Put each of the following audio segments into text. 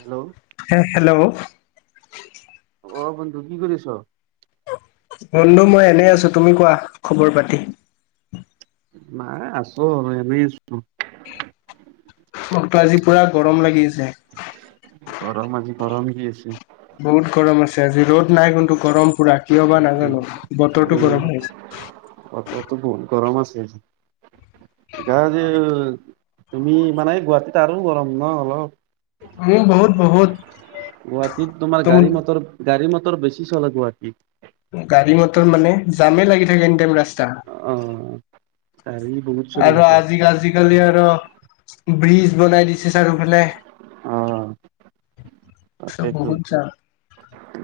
Hello হে hello অ বন্ধু কি কৰিছ বন্ধু মই এনেই আছো তুমি কোৱা খবৰ পাতি মায় আছো শুই আছো মোক ত আজি পুৰা গৰম লাগিছ দে গৰম আজি গৰম কি আছে বহুত গৰম আছে আজি ৰ'দ নাই গন্তটো গৰম পুৰা কিয় বা নাজানো বতৰটো উম গৰম হৈ হৈছে বতৰটো বহুত গৰম আছে গা যে তুমি মানে গুৱাহাটীত আৰু গৰম ন অলপ অ বহুত বহুত গুৱাহাটীত তোমাৰ তুম গাড়ী মটৰ গাড়ী ম ত বেছি চালাগিবা গাড়ী মটৰ মানে জামে লাগি থাকে এনি টাইম ৰাস্তা অ গাড়ী বহুত চলি আৰু থাকে। আজি আজিকালি আৰু ব্ৰীজ বনাই দিছে ছাৰফালে অ তাকেইতো বহুত ছাৰ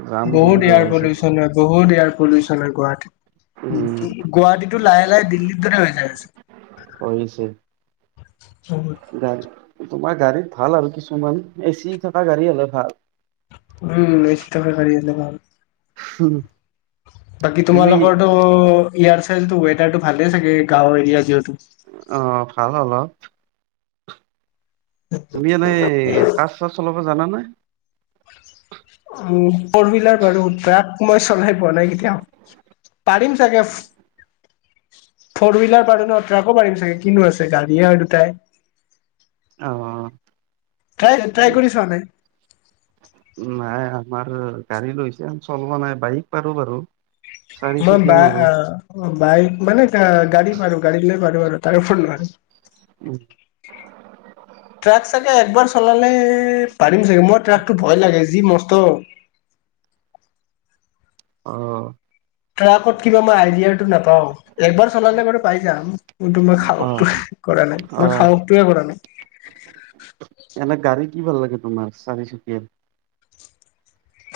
জাম বহুত ইয়াৰ হৈ আছে। পলচন হয় বহুত ইয়াৰ লচ ন গুৱাহাটী উম। উ গুৱাহাটীতো লাহে লাহে দিল্লী হৈ যায় আছে হৈছে। [unintelligible] তোমাৰ গাড়ীত ভাল আৰু কিছুমান এচি থকা গাড়ী হ'লে ভাল। উম, এ চি থকা গাড়ী আনিলে ভাল। বাকি তুমি তোমালোকৰটো ইয়াৰ চাইতো ৱেডাৰটো ভালে থাকে গাঁও এৰিয়া যিহেতু। আহ, ভাল অলপ। তুমি এনেই কাজ চাজ চলাব জানা নাই? অ। ফ'ৰ হুইলাৰ বাৰু তাত মই চলাই পোৱা নাই কেতিয়াও, পাৰিম চাগে, ফৰ হুইলাৰ পাৰো ন ট্ৰাকো পাৰিম চাগে কিনো আছে গাড়ীয়ে আৰু দুটাই অ। ট্ৰাই, ট্ৰাই উম, কৰিছ নাই? নাই আমাৰ গাড়ী লৈছে, চলোৱা নাই বাইক পাৰো বাৰু। ম চাৰিচকীয়া বা নোৱাৰো অ অ বাইক মানে আহ, গাড়ী পাৰো, গাড়ী ল পাৰো আৰু তাৰপৰত ন উম, [inaudible] ট্ৰাক চাগে একবাৰ চলালে পাৰিম চাগৈ মোৰ ট্ৰাকটো ভয় লাগে, যি মস্ত অ। ট্ৰাকত কিবা মই আইডিয়াটো নাপাওঁ, একবাৰ চলালে ব পাই যাম, কিন্তু মই অ সাহসে কৰা নাই অ মই সাহসটোৱে কৰা নাই। এনে গাড়ী কি ভাল লাগে তোমাৰ চাৰি চুকীয়াৰ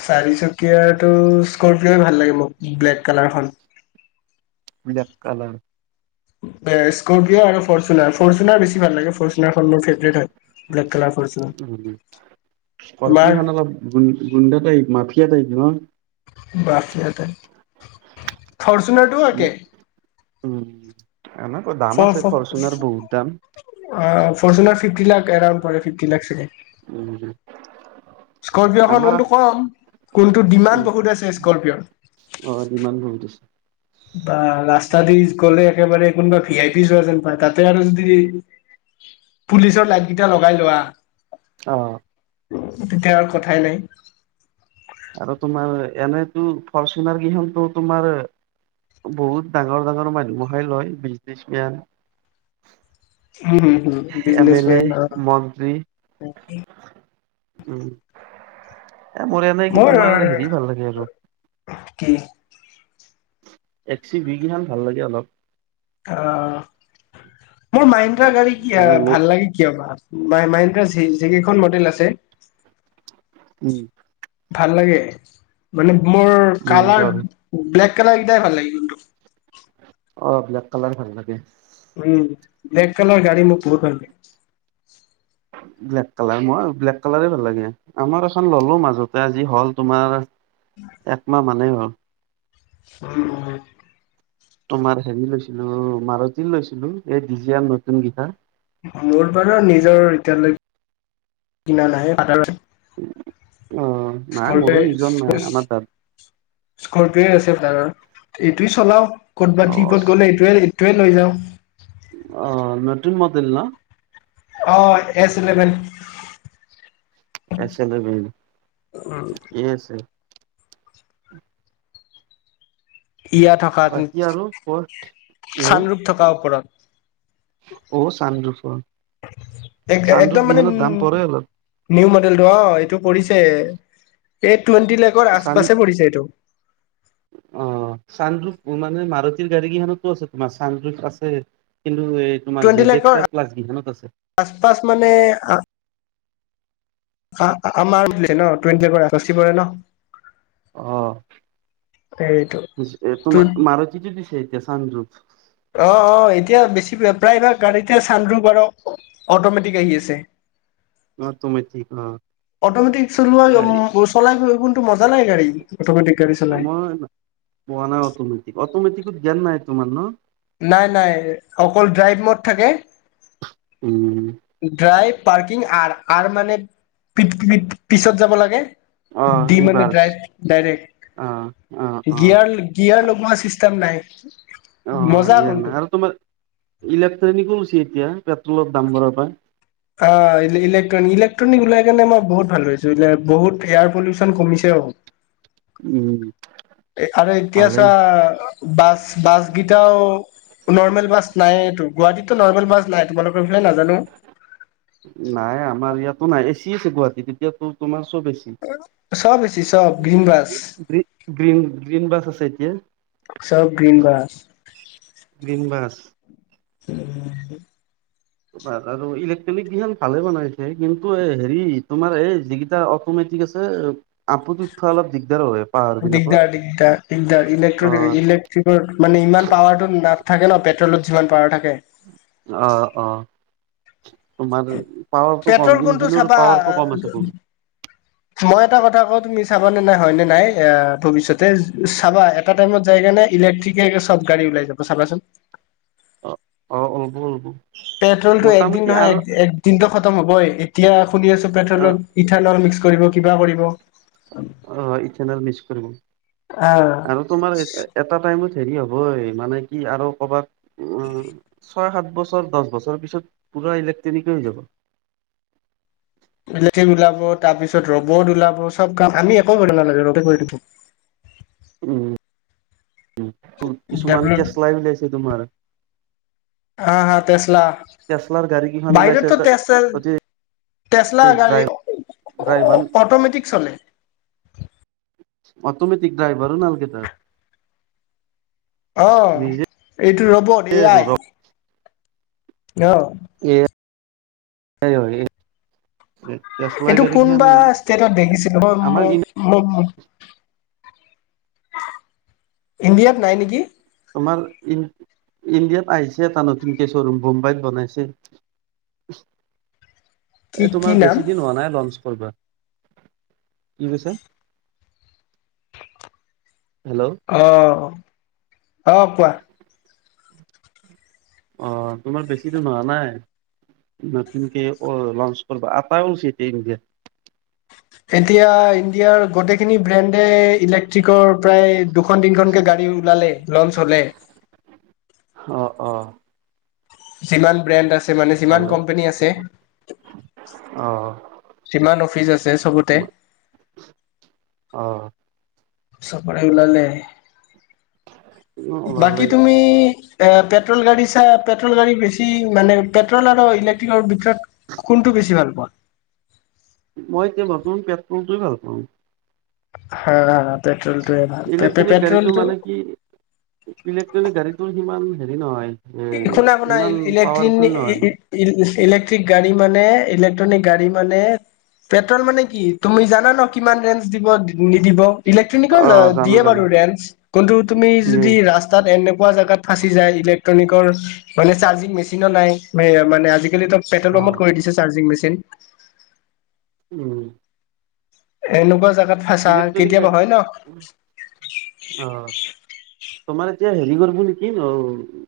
চাৰিচকীয়টো স্কপিঅ'য়ে ভাল লাগে মোক ব্লেক কালাৰখন। Black colour. স্কপিঅ আৰু ফৰ্চুনাৰ ফৰ্চুনাৰ বেছি ভাল লাগে, ফৰ্চুনাৰ মোৰ ফেভৰেট হয়। ব্লেক কালাৰ ফৰ্চুনাৰ তোমাৰ স্কৰ্পিঅ' খন অলপ গু গুণ্ডা type, mafia type. Hello. Mafia type. ফৰ্চুনাৰটো একে। উম। এনেকৈ দাম ফৰ আছে ফৰ ফৰচুনাৰ বহুত দাম। ফৰ্চুনাৰ ফিফতি লাখ এৰাউণ্ড পৰে ফিফতি লাখ চাগে। উম স্কপিঅ'খন আমাৰ কোনটো কম, কোনটো ডিমাণ্ড উম, বহুত আছে স্কপিঅৰ। অ ডিমাণ্ড বহুত আছে বা ৰাস্তা দি গলে একেবাৰে কোনোবা ভি আই পি চোৱা যেন পায় তাতে আৰু যদি পুলিচৰ লাইট কেইটা লগাই লোৱা অঁ তেতিয়া আৰু কথাই নাই আৰু তোমাৰ এনেইতো ফৰচুনাৰ কেইখনতো তোমাৰ বহুত ডাঙৰ ডাঙৰ মানুহহে লয় বিছমেন উম হম বিজনেচমেন অঁ মন্ত্ৰী উম এ মোৰয়া নাই কি তোমাৰ হেৰি ভাল লাগে আৰু কি এক চি বিগেইখনান ভাল লাগে অলপ অঁ মোৰ মাইণ্ডাৰ গাড়ী কি এনে ল ভাল লাগে কিয় বা মাই মাইনা যিকেইখন মডেল আছে উম ভাল লাগে মানে মোৰ কালাৰ মহেন্দ্ৰৰ ব্লেক কালাৰ একেইটাই ভাল লাগে কিন্তটো অঁ ব্লেক কালাৰ ভাল লোগি উম নেকেলৰ গাড়ী মই পে ব্লেক কালাৰ মই ব্লেক কালাৰ ভাল লাগে আমাৰ এখন ললো মাজতে আজি হল তোমাৰ একমাহ মান হয় অঁ আহ অঁ তোমাৰ হেৰি লৈছিলো মাৰুতি লৈছিলো এই ডিজিয়াৰ নতুন গিঠা মোৰ বাৰু নিজৰ এতিয়ালৈকে কিনা নাহে অ নাই মোৰো নিজৰ নাই আমাৰ তাত স্কপি অঁ আছো এইটোই চলাও অ ক'তবাত কি গ'লে এইটোৱে তোৱে লৈ যাওঁ অঁ নতুন মডেল ন অঁ এছ ইলেভেন এছে কি আছে ইয়া থকা বাকী আৰু ক উম চানৰূপ থকাৰ ওপৰত অ চানৰূপ একদম মানে পৰে অলপ নিউ মান অ এইটো পৰিছে এই টুৱেণ্টি লেখৰ আছ চান পাছে পৰিছে এইটো। অ চানদ্ৰোফ মানে মাৰুতিৰ গাড়ী কেইখনতো আছে তোমাৰ চেদ্ৰফ আছে কিন্তু এই তোমাৰ টুৱেণ্টি জেড এক্স লেখৰ আৰ প্লাছ গিখনত আছে আচ পাছ মানে আমাৰ টিযেট পৰে ন অ এইটো ত তোমাৰ মাৰুতিটো দিছে এতিয়া কামৰূপ অ অ এতিয়া বেছি প্ৰায়ভাগ গাড়ীতে চান্দো বাৰ অটমেটিক আহি আছে। অটমেটিক অ অটমেটিক চলোৱা গাড়ী উ চলাই চলায় গাড়ী অটমেটিক গাড়ী চলায় মই এইটো জ্ঞান নাই তোমাৰ ন নাই নাই অকল ড্ৰাইভ মড থাকে উম ড্ৰাইভ পাৰকিং মানে আৰু মানেপিছত যাব লাগে অ দি মানে ৰিভাৰ্চ অ অ ডাইৰেক্ট অ গিয়াৰ গিয়াৰ লগত ভৰা চিষ্টেম নাই অ মজা গেযেন কোনটো আৰু তোমাৰ ইলেক্ট্ৰনিক চো এতিয়া পেট্ৰলৰ দাম বঢ়া পায় অ ইলেকট্ৰনিক ইলেক্ট্ৰনিক ওলাই কাৰনে মই বহুত ভাল ওলাই বহুত এয়াৰ পলিউচন কমিছে হ উম এফালে এতিয়া ভালেই চা বাছ বাছ কেইটাও নৰমেল বাছ নাই গুৱাহাটীততো নৰ্ৰমেল বাছ নাই তোমালোকৰ বিষয়ে নাজানো। নাই আমাৰ ইয়াতো নাই এ চি আছে গুৱাহাটীত এতিয়াতো তোমাৰ চব এ চি। চব চব গ্ৰীণ ব্ৰাছ গি গ্ৰীন গ্ৰীন বাছ আছে এতিয়া। চব গ্ৰীণ বাছ গ্ৰীন বাছ উ আৰু ইলেক্ট্ৰনিক কেইখন ভালে বনাইছে কিন্তু এই হেৰি তোমাৰ এই যিকেইটা অটমেটিক আছে আতমেটিক উ থোৱা অলপ দিগদাৰ হয় পাহাৰ বিলাকত দিগদাৰ দিগদাৰ দিগদাৰ ইলেক্ট্ৰ অ', ইলেক্ট্ৰিক মানে ইমান পাৱাৰটো না থাকে ন পেট্ৰলত অ অ। তোমাৰ পাৱাৰটো কম পেট্ৰল কোনটো ইঞ্জিনৰ চাবা পাৱাৰটো কম আছে বহুত। মই এটা কথা কওঁ তুমি চাব নে নাই হয় নে নাই ভৱিষ্যতে চাবা এটা টাইমত যায় কেনে ইলেক্ট্ৰিকে চব গাড়ী উলাই যাব চাবাচোন অ অ উব উব পেট্ৰলটো একদিন নহয় এক এক দিনটো দাম হ'বই এতিয়া শুনি আছো অ', পেট্টলত মিঠাইন অইল মিক্স কৰিব কিবা কৰিব অ মিঠাইন অইল মিক্স কৰিব আহ আৰু তোমাৰ এটা টাইমত হেৰি হ'বই মানে কি আৰু ক'ৰবাত। উম ছয় সাত বছৰ দহ বছৰ পিছত পুৰা ইলেক্ট্ৰনিকেই হৈ যাব লে ওলাব তাৰপিছত ৰবত ওলাব চব কাম আমি একো কৰিব নালাগে ৰবতে কৰি দিব উম উ কিছুমান ডেভলপ তেচলাই উলিয়াইছে তোমাৰ তেচলা টেচলাৰ গাড়ী কেইখন ওলাইছে বাহিৰততো এটা তেচ অতি তেচলা গাড়ী ড্ৰাই ড্ৰাইভাৰ অট'মেটিক চলে অটমেটিক ড্ৰাইভাৰো নালগে তাত অ নিজে এইটো ৰবট এ আৰু আই অ এ [unintelligible] এইটো কোনবা ষ্টেটত দেখিছিলো ম আমাৰ ইণ্ডিয়াত নাই নেকি তোমাৰ ইণ্ডিয়াত আহিছে এটা নতুন কেচৰুৰুম বম্বাইত বনাইছে কি এই কি তোমাৰ নাম বেছি দিন হোৱা নাই লঞ্চ হৈ যোৱা কি কৈছে অ অ কোৱা অ তোমাৰ বেছি দিন হোৱা নাই নতুনকে অ লঞ্চ কৰিবা আটাই ল এতিক এতিয়া ইণ্ডিয়াৰ গোটেইখিনি ব্ৰেণ্ ইলেক্ট্ৰিকৰ প্ৰায় দুখন তিনখনকে গাড়ী ওলালে লঞ্চ হ'লে অ অ যিমান ব্ৰেণ্ড আছে মানে সিমান ভালে কোম্পানী আছে অ সিমান অফিচ আছে চবতে অ চবৰে সমানে ওলালে বাকী তুমি এ পেট্ৰল গাড়ী চা পেট্ৰল গাড়ী বেছি মানে পেট্ৰল আৰু ইলেক্ট্ৰিকৰ ভিতৰত কোনটো বেছি ভাল পোৱা। মই এতিয়া ভাল পো পেট্ৰলটোে ভাল পাওঁ। হা পেট্ৰল। ইলেক্ট্ৰনিক গাড়ীতো মানে কি ইলেকট্ৰনিক গাড়ীতটো সিমান। হেৰি নহয়। এ শুনা শুনা ইমান ইলেক্ট্ৰন। পাৱাৰফুল নহয় মানে। ইলেক্ট্ৰিক গাড়ী মানে ইলেক্ট্ৰনিক গাড়ী মানে পেট্ৰল মানে কি তুমি জানা ন কিমান ৰেঞ্জ দিব নিদিব। ইলে্ট্ৰনিক অ জানো দিয়ে জানো বাৰু ৰেঞ্চ কিন্তু তুমি দিয়ে য ৰাস্তাত। কোৱা জগাত ফাঁচি যায় ইলেগ। মানে চ্ মেচিন নাইে। অ পে্ৰলমত কৰি দি চাৰ্জিংেচিন। তেন উম এনেকুৱা জাগাত। ফাচা ইলেক্ট্ৰনিক কেতিয়াবা গাড়ী হয় ন। অ তোমাৰ এতিয়া হেৰি কৰিব নেকি ন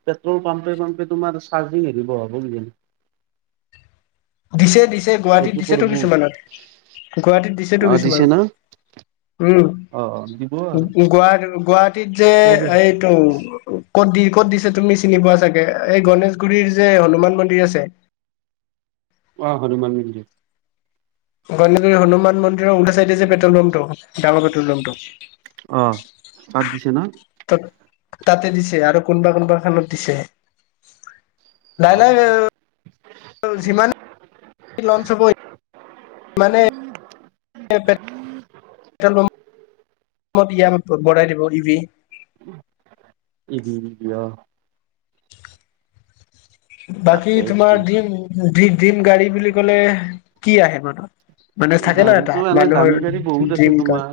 পেট্ৰল পাম্পে পাম্প তোমাৰ চাৰ্জিং হেৰি বহাব নি। দিছে দিছে গুৱাহাটীত দিছেতো কিছুমানত গুৱাহাটীত দিছেতো অ দিছে না কিছুমানত উম। অ দিব আৰু। গুৱাহাটী। টিত যে চবেই এইটো। ক'ত দি ক'ত দিছে তুমি চিনি পোৱা চাগে এই গনেশগুৰিৰ যে হনুমান মন্দিৰ আছে। অ হনুমান মন্দিৰ। গণ হনুমান মন্দিৰ। উওলটা চাইড যে পেট্ৰল পামটো ডাঙৰ পেট্ৰল পামটো অ তাত দিছে ন? ত। তাতে দিছে আৰু কোনবা কোনবা খানত দিছে। অ কাইলে। আৰু যিমান। [inaudible] লঞ্চ হ'বই। [unintelligible] [inaudible] [unintelligible] দিয়া বঢ়াই দিব ই ভি। ইভিনিং দিয়। বাকী তাকেইতো তোমাৰ দিম দিম। ডিম গাড়ী বুলি ক'লে কি আহে মানুহ। মানে থাকে ন এটা গাড়ীতো এনে দামী মানুহৰ গাড়ী বহুত আছে ডিম তোমাৰ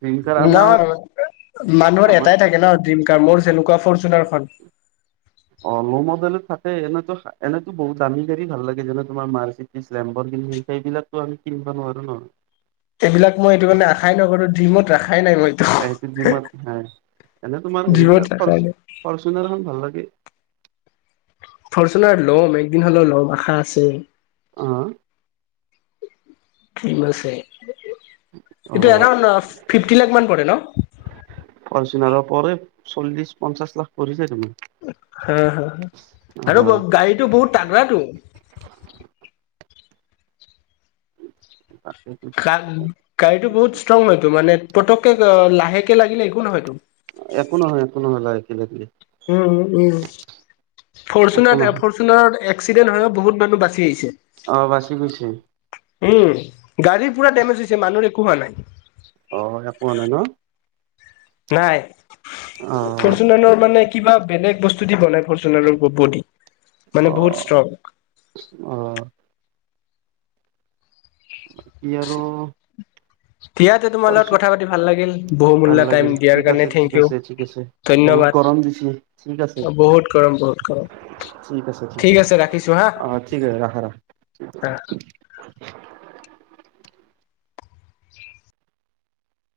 ড্ৰিংকাৰ আমাৰ নহয় মানুহৰ আমাৰ এটাই থাকে ন। ডিম কাৰ মোৰ যেনেকুৱা ফৰচুনাৰখন অ ল' মডেলত থাকে এনেতো এনেতো বহু দামী গাড়ী ভাল লাগে যেনে তোমাৰ মাৰ্চিটি লেমৰ সেইবিলাকো আমি কিনিব নোৱাৰো ন। এইবিলাক মই এইটো কাৰণে আশাই নকৰোঁ ধিমত। এইটো জিমৰ এনে তোমাৰ ড্ৰিমত হেৰিবিলাক ৰখাই নাই ফৰচুনাৰখন ভাল লাগে। ফৰ্চুনাৰ ল'ম একদিন হ'লেও ল'ম আশা আছে। অ ফেইম আছে। অ এইটো এৰাউণ্ড ফিফটি লাখ মান পৰে ন। ফৰচুনাৰৰ পৰে চল্লিশ পঞ্চাশ লাখ পৰিছে। তোমাৰ হা হা আৰু গাড়ীটো বহুত তাগৰাটো অঁ গা গাড়ীটো বহুত ষ্ট্ৰং হয়তো মানে পতকে লাহেকে লাগিলে একো নহয়তো। একো নহয় একো নহয় লাগে খ লিলি উম উম একো ফৰ্চুনাৰ নহয় ফৰচুনাৰত এক্সিডেণ্ট হৈও ন বহুত মানুহ বাচি আহিছে। আহ বাচি কৈছে উম গাড়ী পুৰা ডমেজ হৈছে মুহে- কোৱা নাই অ একোৱা নাই ন নাই অ পৰচোনৰ মানে কিবা বেলেগ বস্তু দি বনাই ফৰ্চুনেলৰব দি মানে অ বহুত ষ্ট্ৰং অ বাকী আৰু দিয়াতে তোমাৰ লগত কৰিছো কথা পাতি ভাল লাগিল ভাল বহুমূল্যা টাইম লাগিল দিয়াৰ ঠিক কাৰণে আছে ঠিক থেংক ইউ আছে ঠিক আছে বহুত গৰম দিছে ঠিক আছে ধন্যবাদ অ বহুত কৰম বহুত গৰমৰ ঠিক আছে ৰাখিছো হা অ ঠিক আছে ৰাখা ৰাখা হা